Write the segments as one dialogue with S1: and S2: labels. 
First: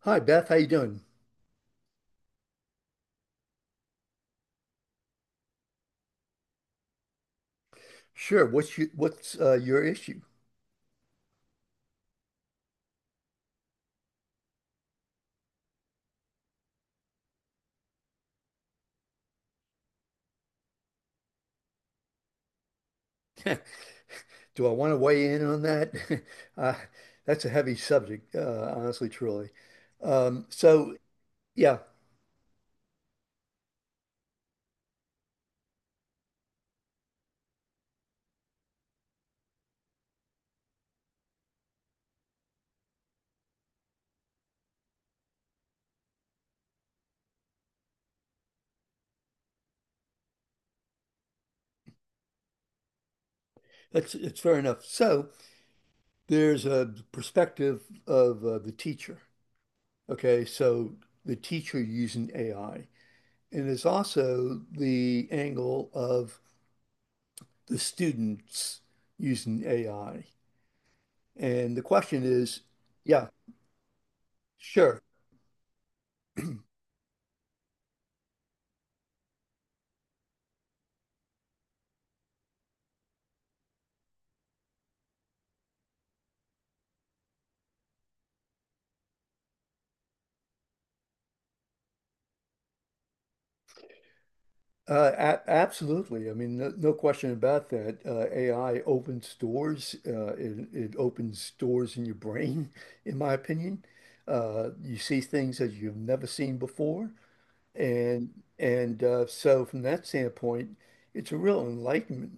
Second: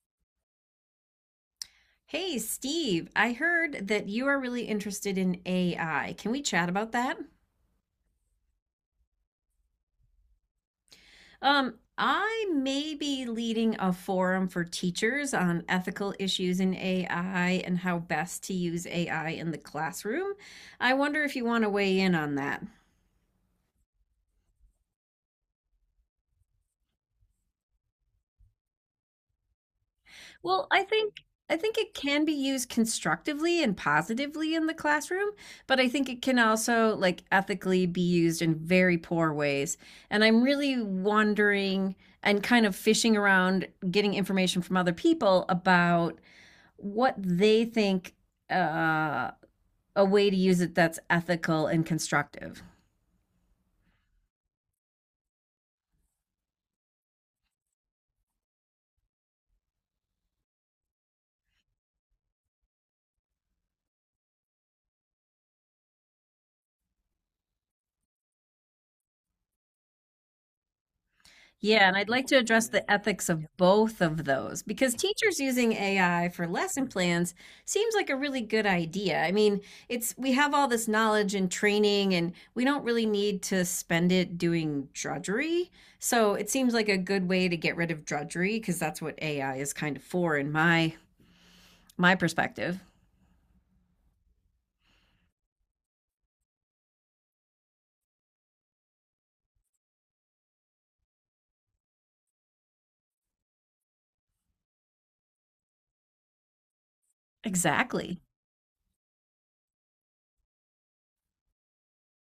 S1: Hi Beth, how you doing?
S2: Hey, Steve, I heard that you are really interested in AI. Can we chat about that?
S1: Sure. What's you, what's your issue?
S2: I may be leading a forum for teachers on ethical issues in AI and how best to use AI in the classroom. I wonder if you want to weigh in on that.
S1: Do I want to weigh in on that? uh, that's a heavy subject, honestly, truly. Um,
S2: Well, I
S1: so
S2: think I think
S1: yeah,
S2: it can be used constructively and positively in the classroom, but I think it can also like ethically be used in very poor ways. And I'm really wondering and kind of fishing around getting information from other people about what they think uh a way to use it that's ethical and constructive.
S1: that's it's fair enough. So there's a perspective of the teacher. Okay, so the teacher using AI, and there's also the angle of the students using AI. And the
S2: Yeah, and I'd
S1: question
S2: like to
S1: is,
S2: address the
S1: yeah,
S2: ethics of both of those because
S1: sure.
S2: teachers using AI for lesson plans seems like a really good idea. I mean, it's we have all this knowledge and training and we don't really need to spend it doing drudgery. So, it seems like a good way to get rid of drudgery because that's what AI is kind of for in my perspective.
S1: A Absolutely. I mean, no, no question about that. AI opens doors. It opens doors in your brain, in my opinion. You see things that you've never seen before,
S2: Exactly.
S1: and and so from that standpoint, it's a real enlightenment,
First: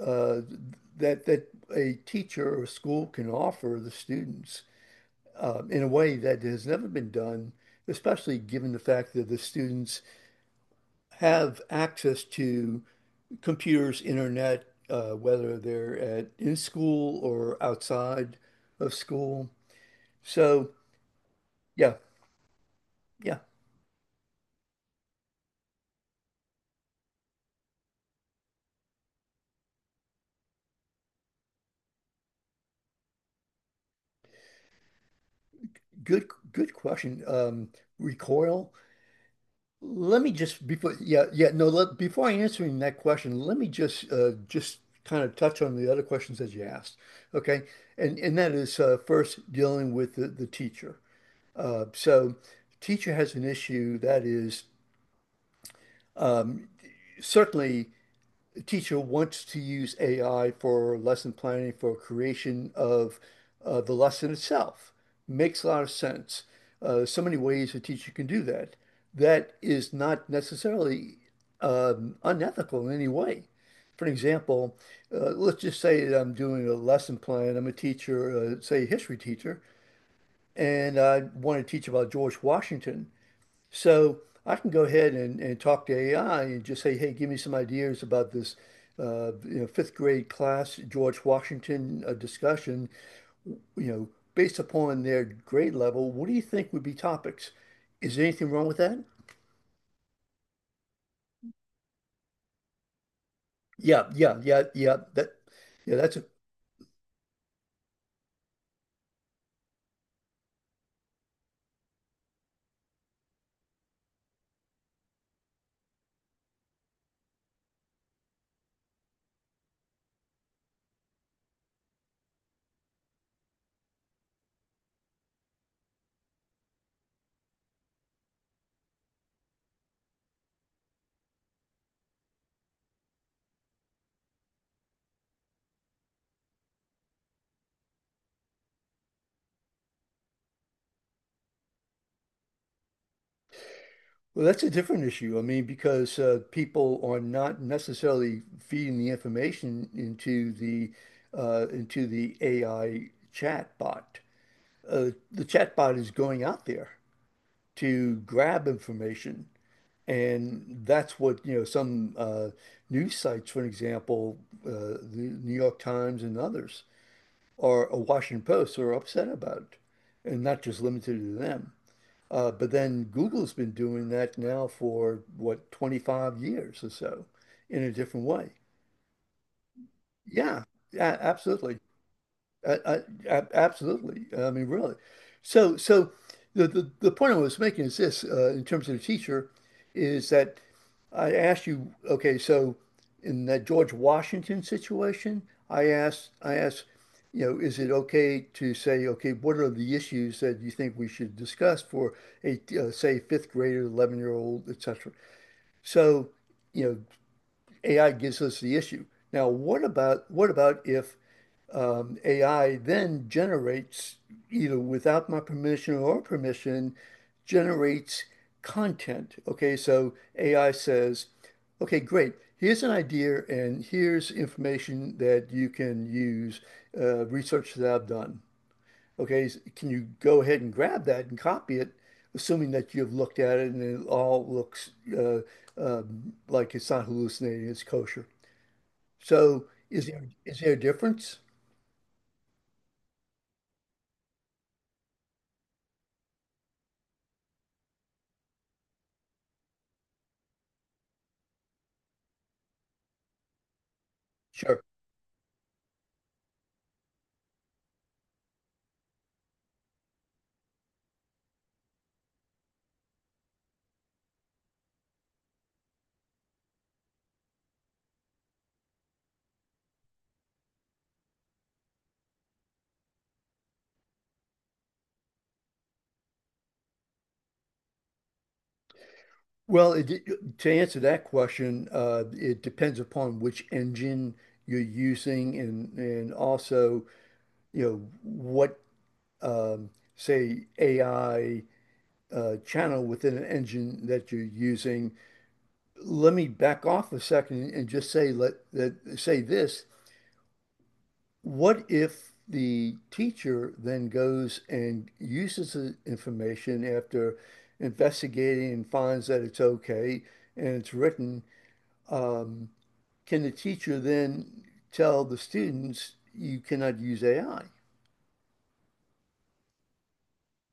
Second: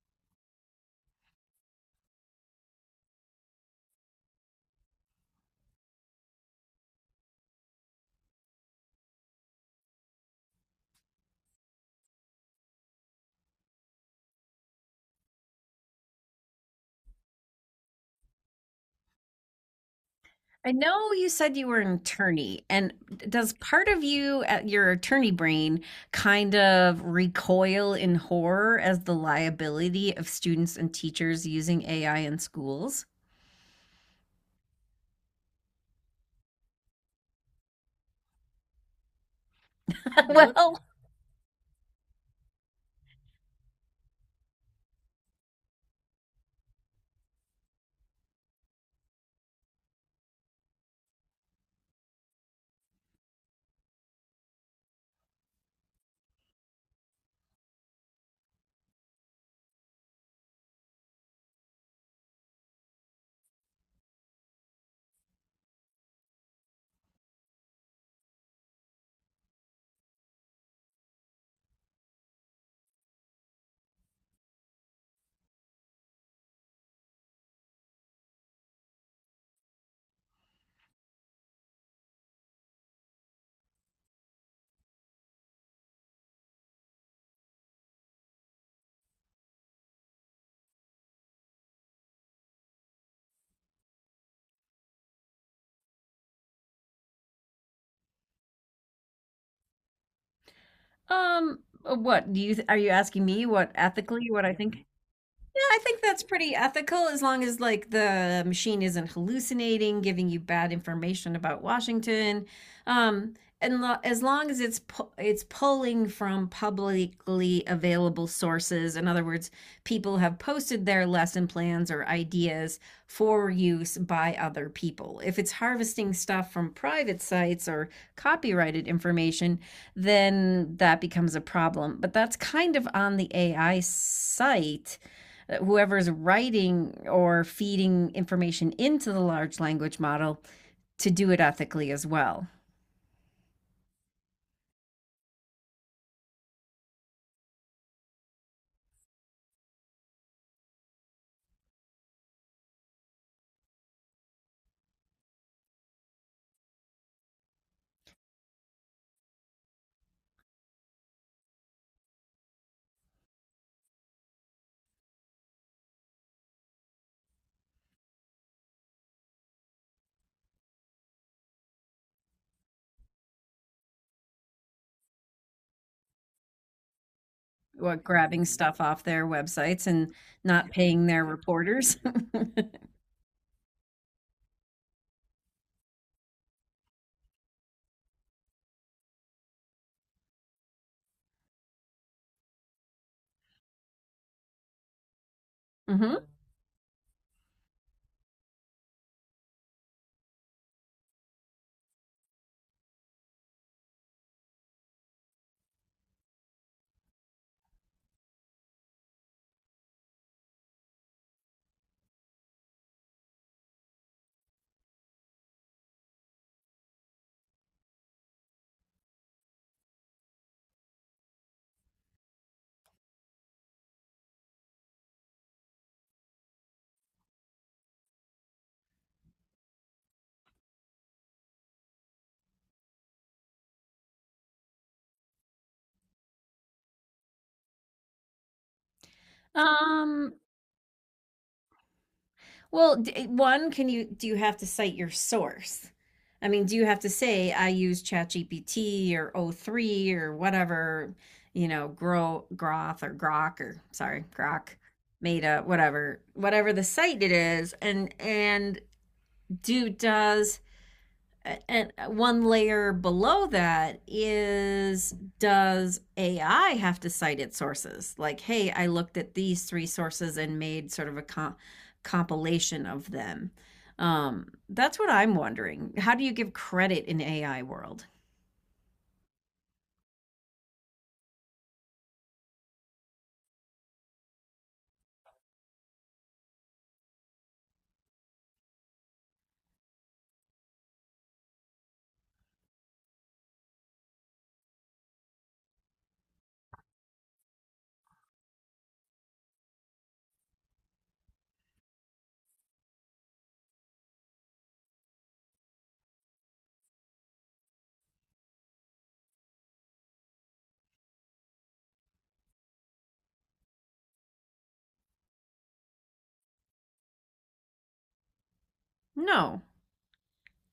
S1: uh, that that a teacher or school can offer the students, in a way that has never been done, especially given the fact that the students have access to computers, internet, whether they're at in school or outside of school. So
S2: I know you said you were an
S1: yeah,
S2: attorney, and
S1: yeah,
S2: does part of you at your attorney brain kind of recoil in horror as the liability of students and teachers using AI in schools?
S1: good question. Recoil. Let me just
S2: Well,
S1: before yeah yeah no let, Before I answering that question, let me just kind of touch on the other questions that you asked. Okay, and that is first dealing with the teacher. So teacher has an issue that is um, certainly teacher wants to use AI for lesson planning, for creation of, the lesson itself. Makes a lot of sense. So many ways a teacher can do that. That is not necessarily unethical in any way. For an example, let's just say that I'm doing a lesson plan. I'm a teacher, say a history teacher, and I want to teach about George Washington. So I can go ahead and talk to AI and just say, hey, give me some ideas about this, you know, fifth grade class George Washington discussion. You know, based upon their grade level, what do you think would be topics? Is there anything wrong with that?
S2: what do you are you asking me what
S1: Yeah,
S2: ethically
S1: yeah,
S2: what I
S1: yeah,
S2: think?
S1: yeah. That,
S2: Yeah, I
S1: yeah,
S2: think
S1: that's a
S2: that's pretty ethical as long as like the machine isn't hallucinating, giving you bad information about Washington. Um, and as long as it's pulling from publicly available sources. In other words, people have posted their lesson plans or ideas for use by other people. If it's harvesting stuff from private sites or copyrighted information, then that becomes a problem. But that's kind of on the AI site whoever's writing or feeding information into the large language model to do it ethically as well.
S1: well, that's a different issue. I mean, because people are not necessarily feeding the information into the AI chat bot. The chatbot is going out there to grab information. And that's what, you know, some, news sites, for example, the New York Times and others, or a Washington Post are upset about, and not just limited to them. But then Google's been doing that now for what, 25 years or so, in a
S2: What,
S1: different
S2: grabbing
S1: way.
S2: stuff off their websites and
S1: Yeah,
S2: not paying
S1: yeah,
S2: their
S1: absolutely.
S2: reporters?
S1: I, I, Absolutely. I mean, really. So the point I was making is this, in terms of the teacher, is that I asked you, okay, so in that George Washington situation, I
S2: hmm
S1: asked, I asked, you know, is it okay to say, okay, what are the issues that you think we should discuss for a, say, fifth grader, 11-year-old, et cetera. So, you know, AI gives us the issue. Now, what about if AI then generates, either without my permission or permission, generates content. Okay, so AI says, okay, great. Here's an idea, and here's information that you can use, research that I've done. Okay, can you go ahead and grab that and copy it, assuming that you've looked at it and it all looks, uh, like it's not hallucinating, it's kosher. So is there
S2: Um,
S1: is there a difference?
S2: well, one, can you do you have to cite your source? I mean, do you have to say I use ChatGPT or O three or whatever, you know, Gro Groth or Grok or sorry, Grok,
S1: Sure.
S2: Meta, whatever, whatever the site it is, and do does and one layer below that is does AI have to cite its sources? Like, hey, I looked at these three sources and made sort of a compilation of them. That's what I'm wondering. How do you give credit in AI world?
S1: Well, to answer that question, it depends upon which engine you're using and also, you know, what um, say AI channel within an engine that you're using. Let me back off a second and just say let that say this. What if the teacher then goes and uses the information after investigating and finds that it's okay and it's written? Um, Can the teacher then tell the students you cannot use AI?
S2: No,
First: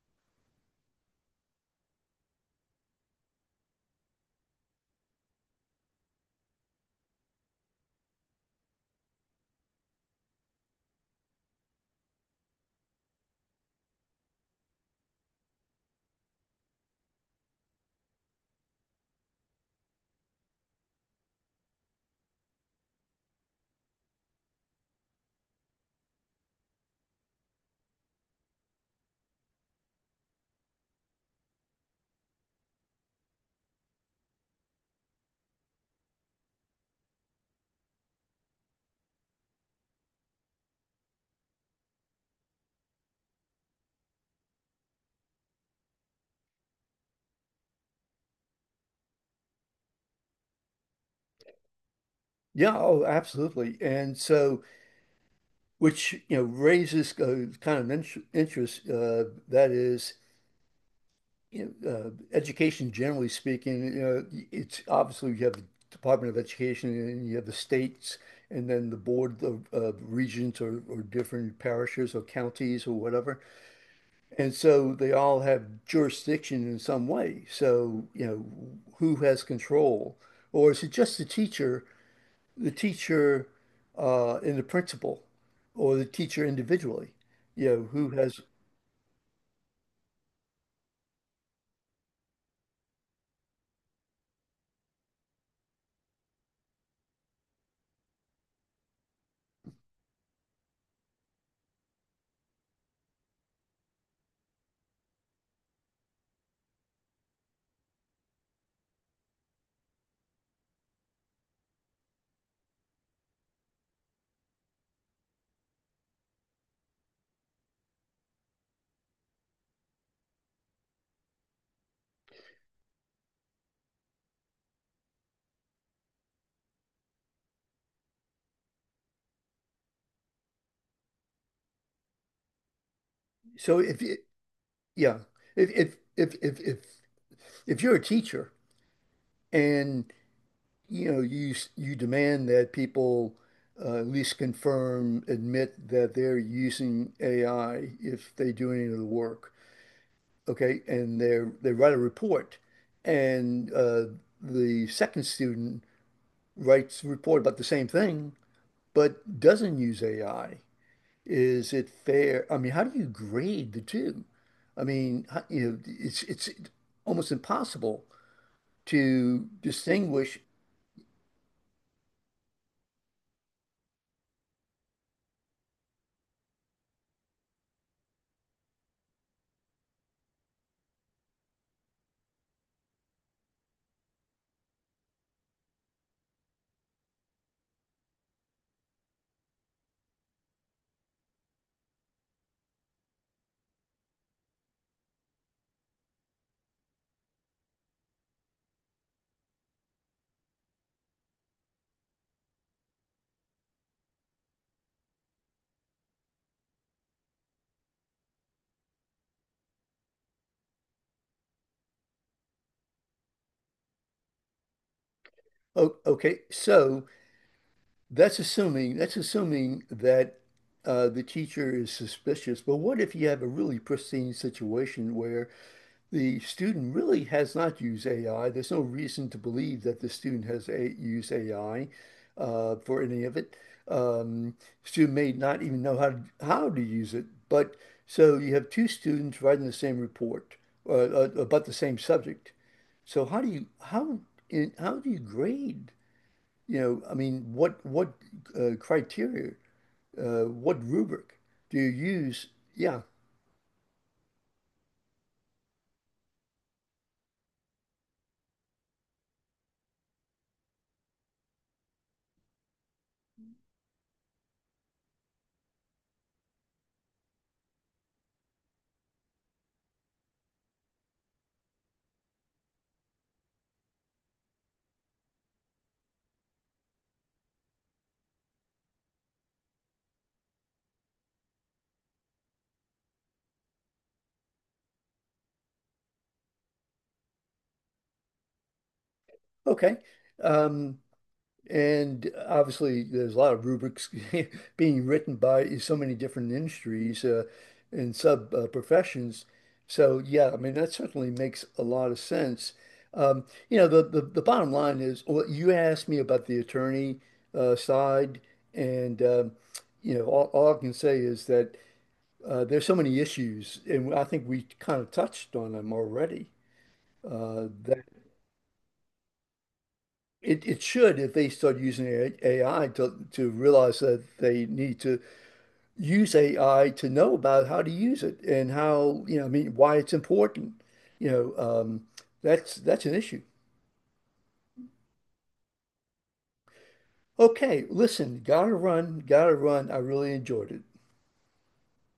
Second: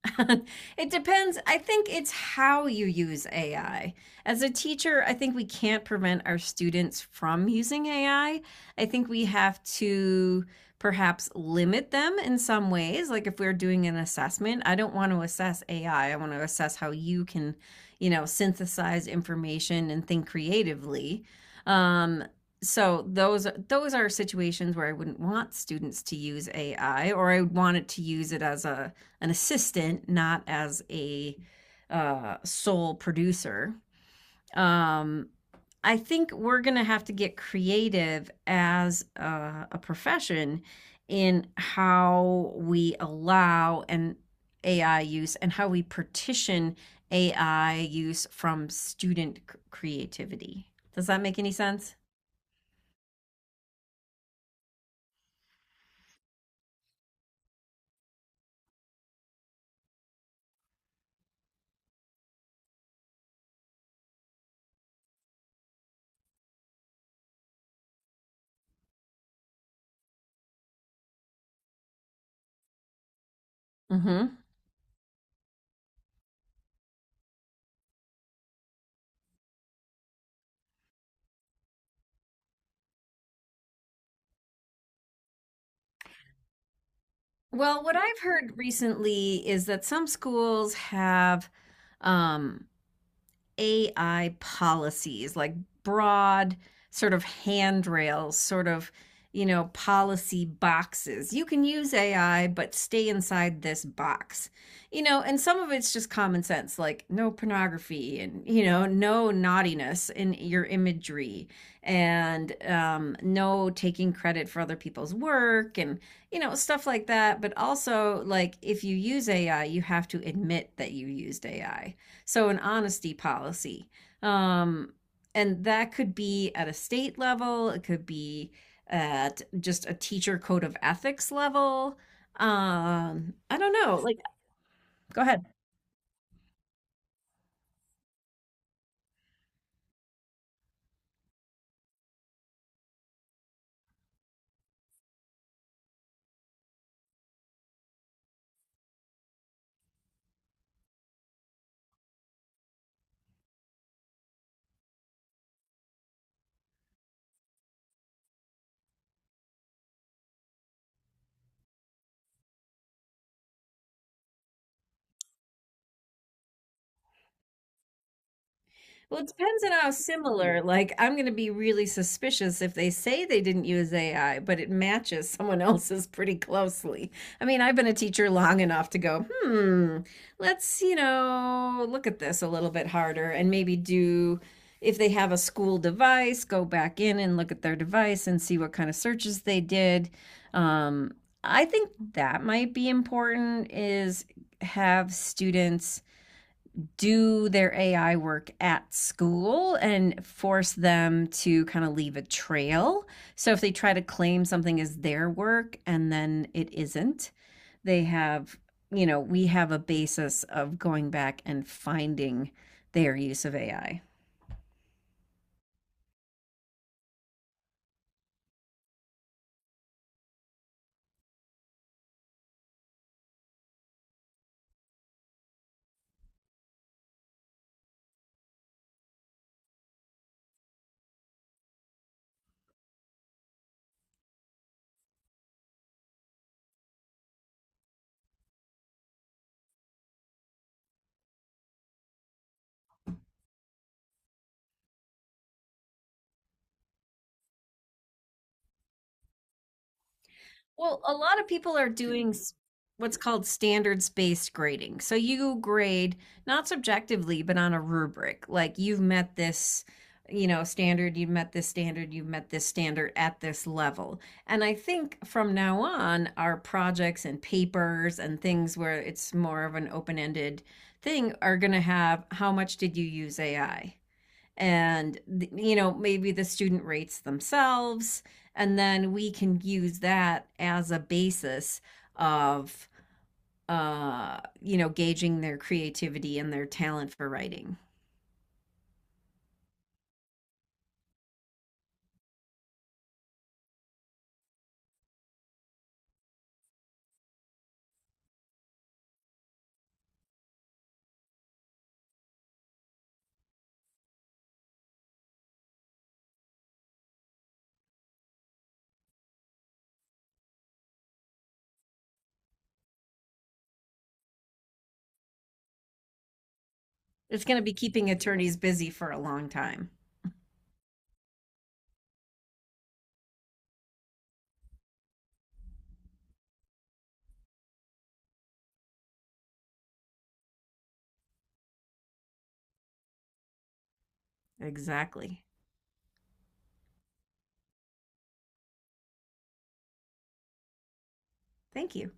S2: it depends. I think it's how you use AI. As a teacher, I think we can't prevent our students from using AI. I think we have to perhaps limit them in some ways. Like if we're doing an assessment, I don't want to assess AI. I want to assess how you can, you know, synthesize information and think creatively. Um, so those are situations where I wouldn't want students to use AI, or I would want it to use it as a an assistant, not as a sole producer. Um, I think we're going to have to get creative as a profession in how we allow an AI use and how we partition AI use from student creativity. Does that make any sense?
S1: Yeah, oh, absolutely. And so, which you know raises kind of interest, that is, you know, education generally speaking. You know, it's obviously you have the Department of Education and you have the states, and then the board of regions or different parishes or counties or whatever.
S2: Mm-hmm.
S1: And so they all have jurisdiction in some way. So, you know, who has control? Or is it just the teacher, the teacher and the principal, or the teacher individually? You know,
S2: Well, what
S1: who
S2: I've
S1: has,
S2: heard recently is that some schools have um, AI policies, like broad sort of handrails, sort of, you know, policy boxes. You can use AI, but stay inside this box. You know, and some of it's just common sense, like no pornography and, you know, no naughtiness in your imagery and no taking credit for other people's work and, you know, stuff like that. But also, like, if you use AI, you have to admit that you used AI, so an honesty policy. Um, and that could be at a state level, it could be at just a teacher code of ethics level. I don't
S1: so
S2: know.
S1: if,
S2: Like,
S1: it- Yeah,
S2: go ahead.
S1: if, if, if, if, if, if you're a teacher and, you know, you demand that people at least confirm, admit that they're using AI if they do any of the work, okay, and they write a report, and the second student writes a report about the same thing, but doesn't use AI. Is it fair? I mean, how do you grade the two? I mean, how, you know, it's almost impossible
S2: Well, it
S1: to
S2: depends on how
S1: distinguish.
S2: similar. Like, I'm going to be really suspicious if they say they didn't use AI, but it matches someone else's pretty closely. I mean, I've been a teacher long enough to go, hmm, let's, you know, look at this a little bit harder and maybe do, if they have a school device, go back in and look at their device and see what kind of searches they did. Um, I think that might be important is have students do their AI work at school and force them to kind of leave a trail. So if they try to claim something as their work and then it isn't, they have, you know, we have a basis of going back and finding their use of AI.
S1: Okay, so that's assuming that the teacher is suspicious. But what if you have a really pristine situation where the student really has not used AI. There's no reason to believe that the student has a used AI for any of it. Um, Student may not even know how to use it. But so you have two students writing the same report about the same subject. So how do you grade? You know, I mean, what criteria, what
S2: Well, a
S1: rubric
S2: lot of
S1: do
S2: people
S1: you
S2: are doing
S1: use? Yeah,
S2: what's called standards-based grading. So you grade not subjectively, but on a rubric. Like you've met this, you know, standard, you've met this standard, you've met this standard at this level. And I think from now on, our projects and papers and things where it's more of an open-ended thing are going to have how much did you use AI? And you know maybe the student rates themselves and then we can use that as a basis of you know gauging their creativity and their talent for writing.
S1: okay. Um, And obviously, there's a lot of rubrics being written by so many different industries, and sub professions. So yeah, I mean that certainly makes a lot of sense. Um, you know, the bottom line is, well, you asked me about the attorney side, and you know, all I can say is that there's so many issues, and I think we kind of touched on them already.
S2: It's going to
S1: Uh,
S2: be keeping attorneys busy for a long time.
S1: It, it should if they start using AI to realize that they need to use AI to know about how to use it and how, you know, I mean, why it's important. You know, that's an issue.
S2: Exactly.
S1: Okay, listen, gotta run, gotta run. I really enjoyed it.
S2: Thank you.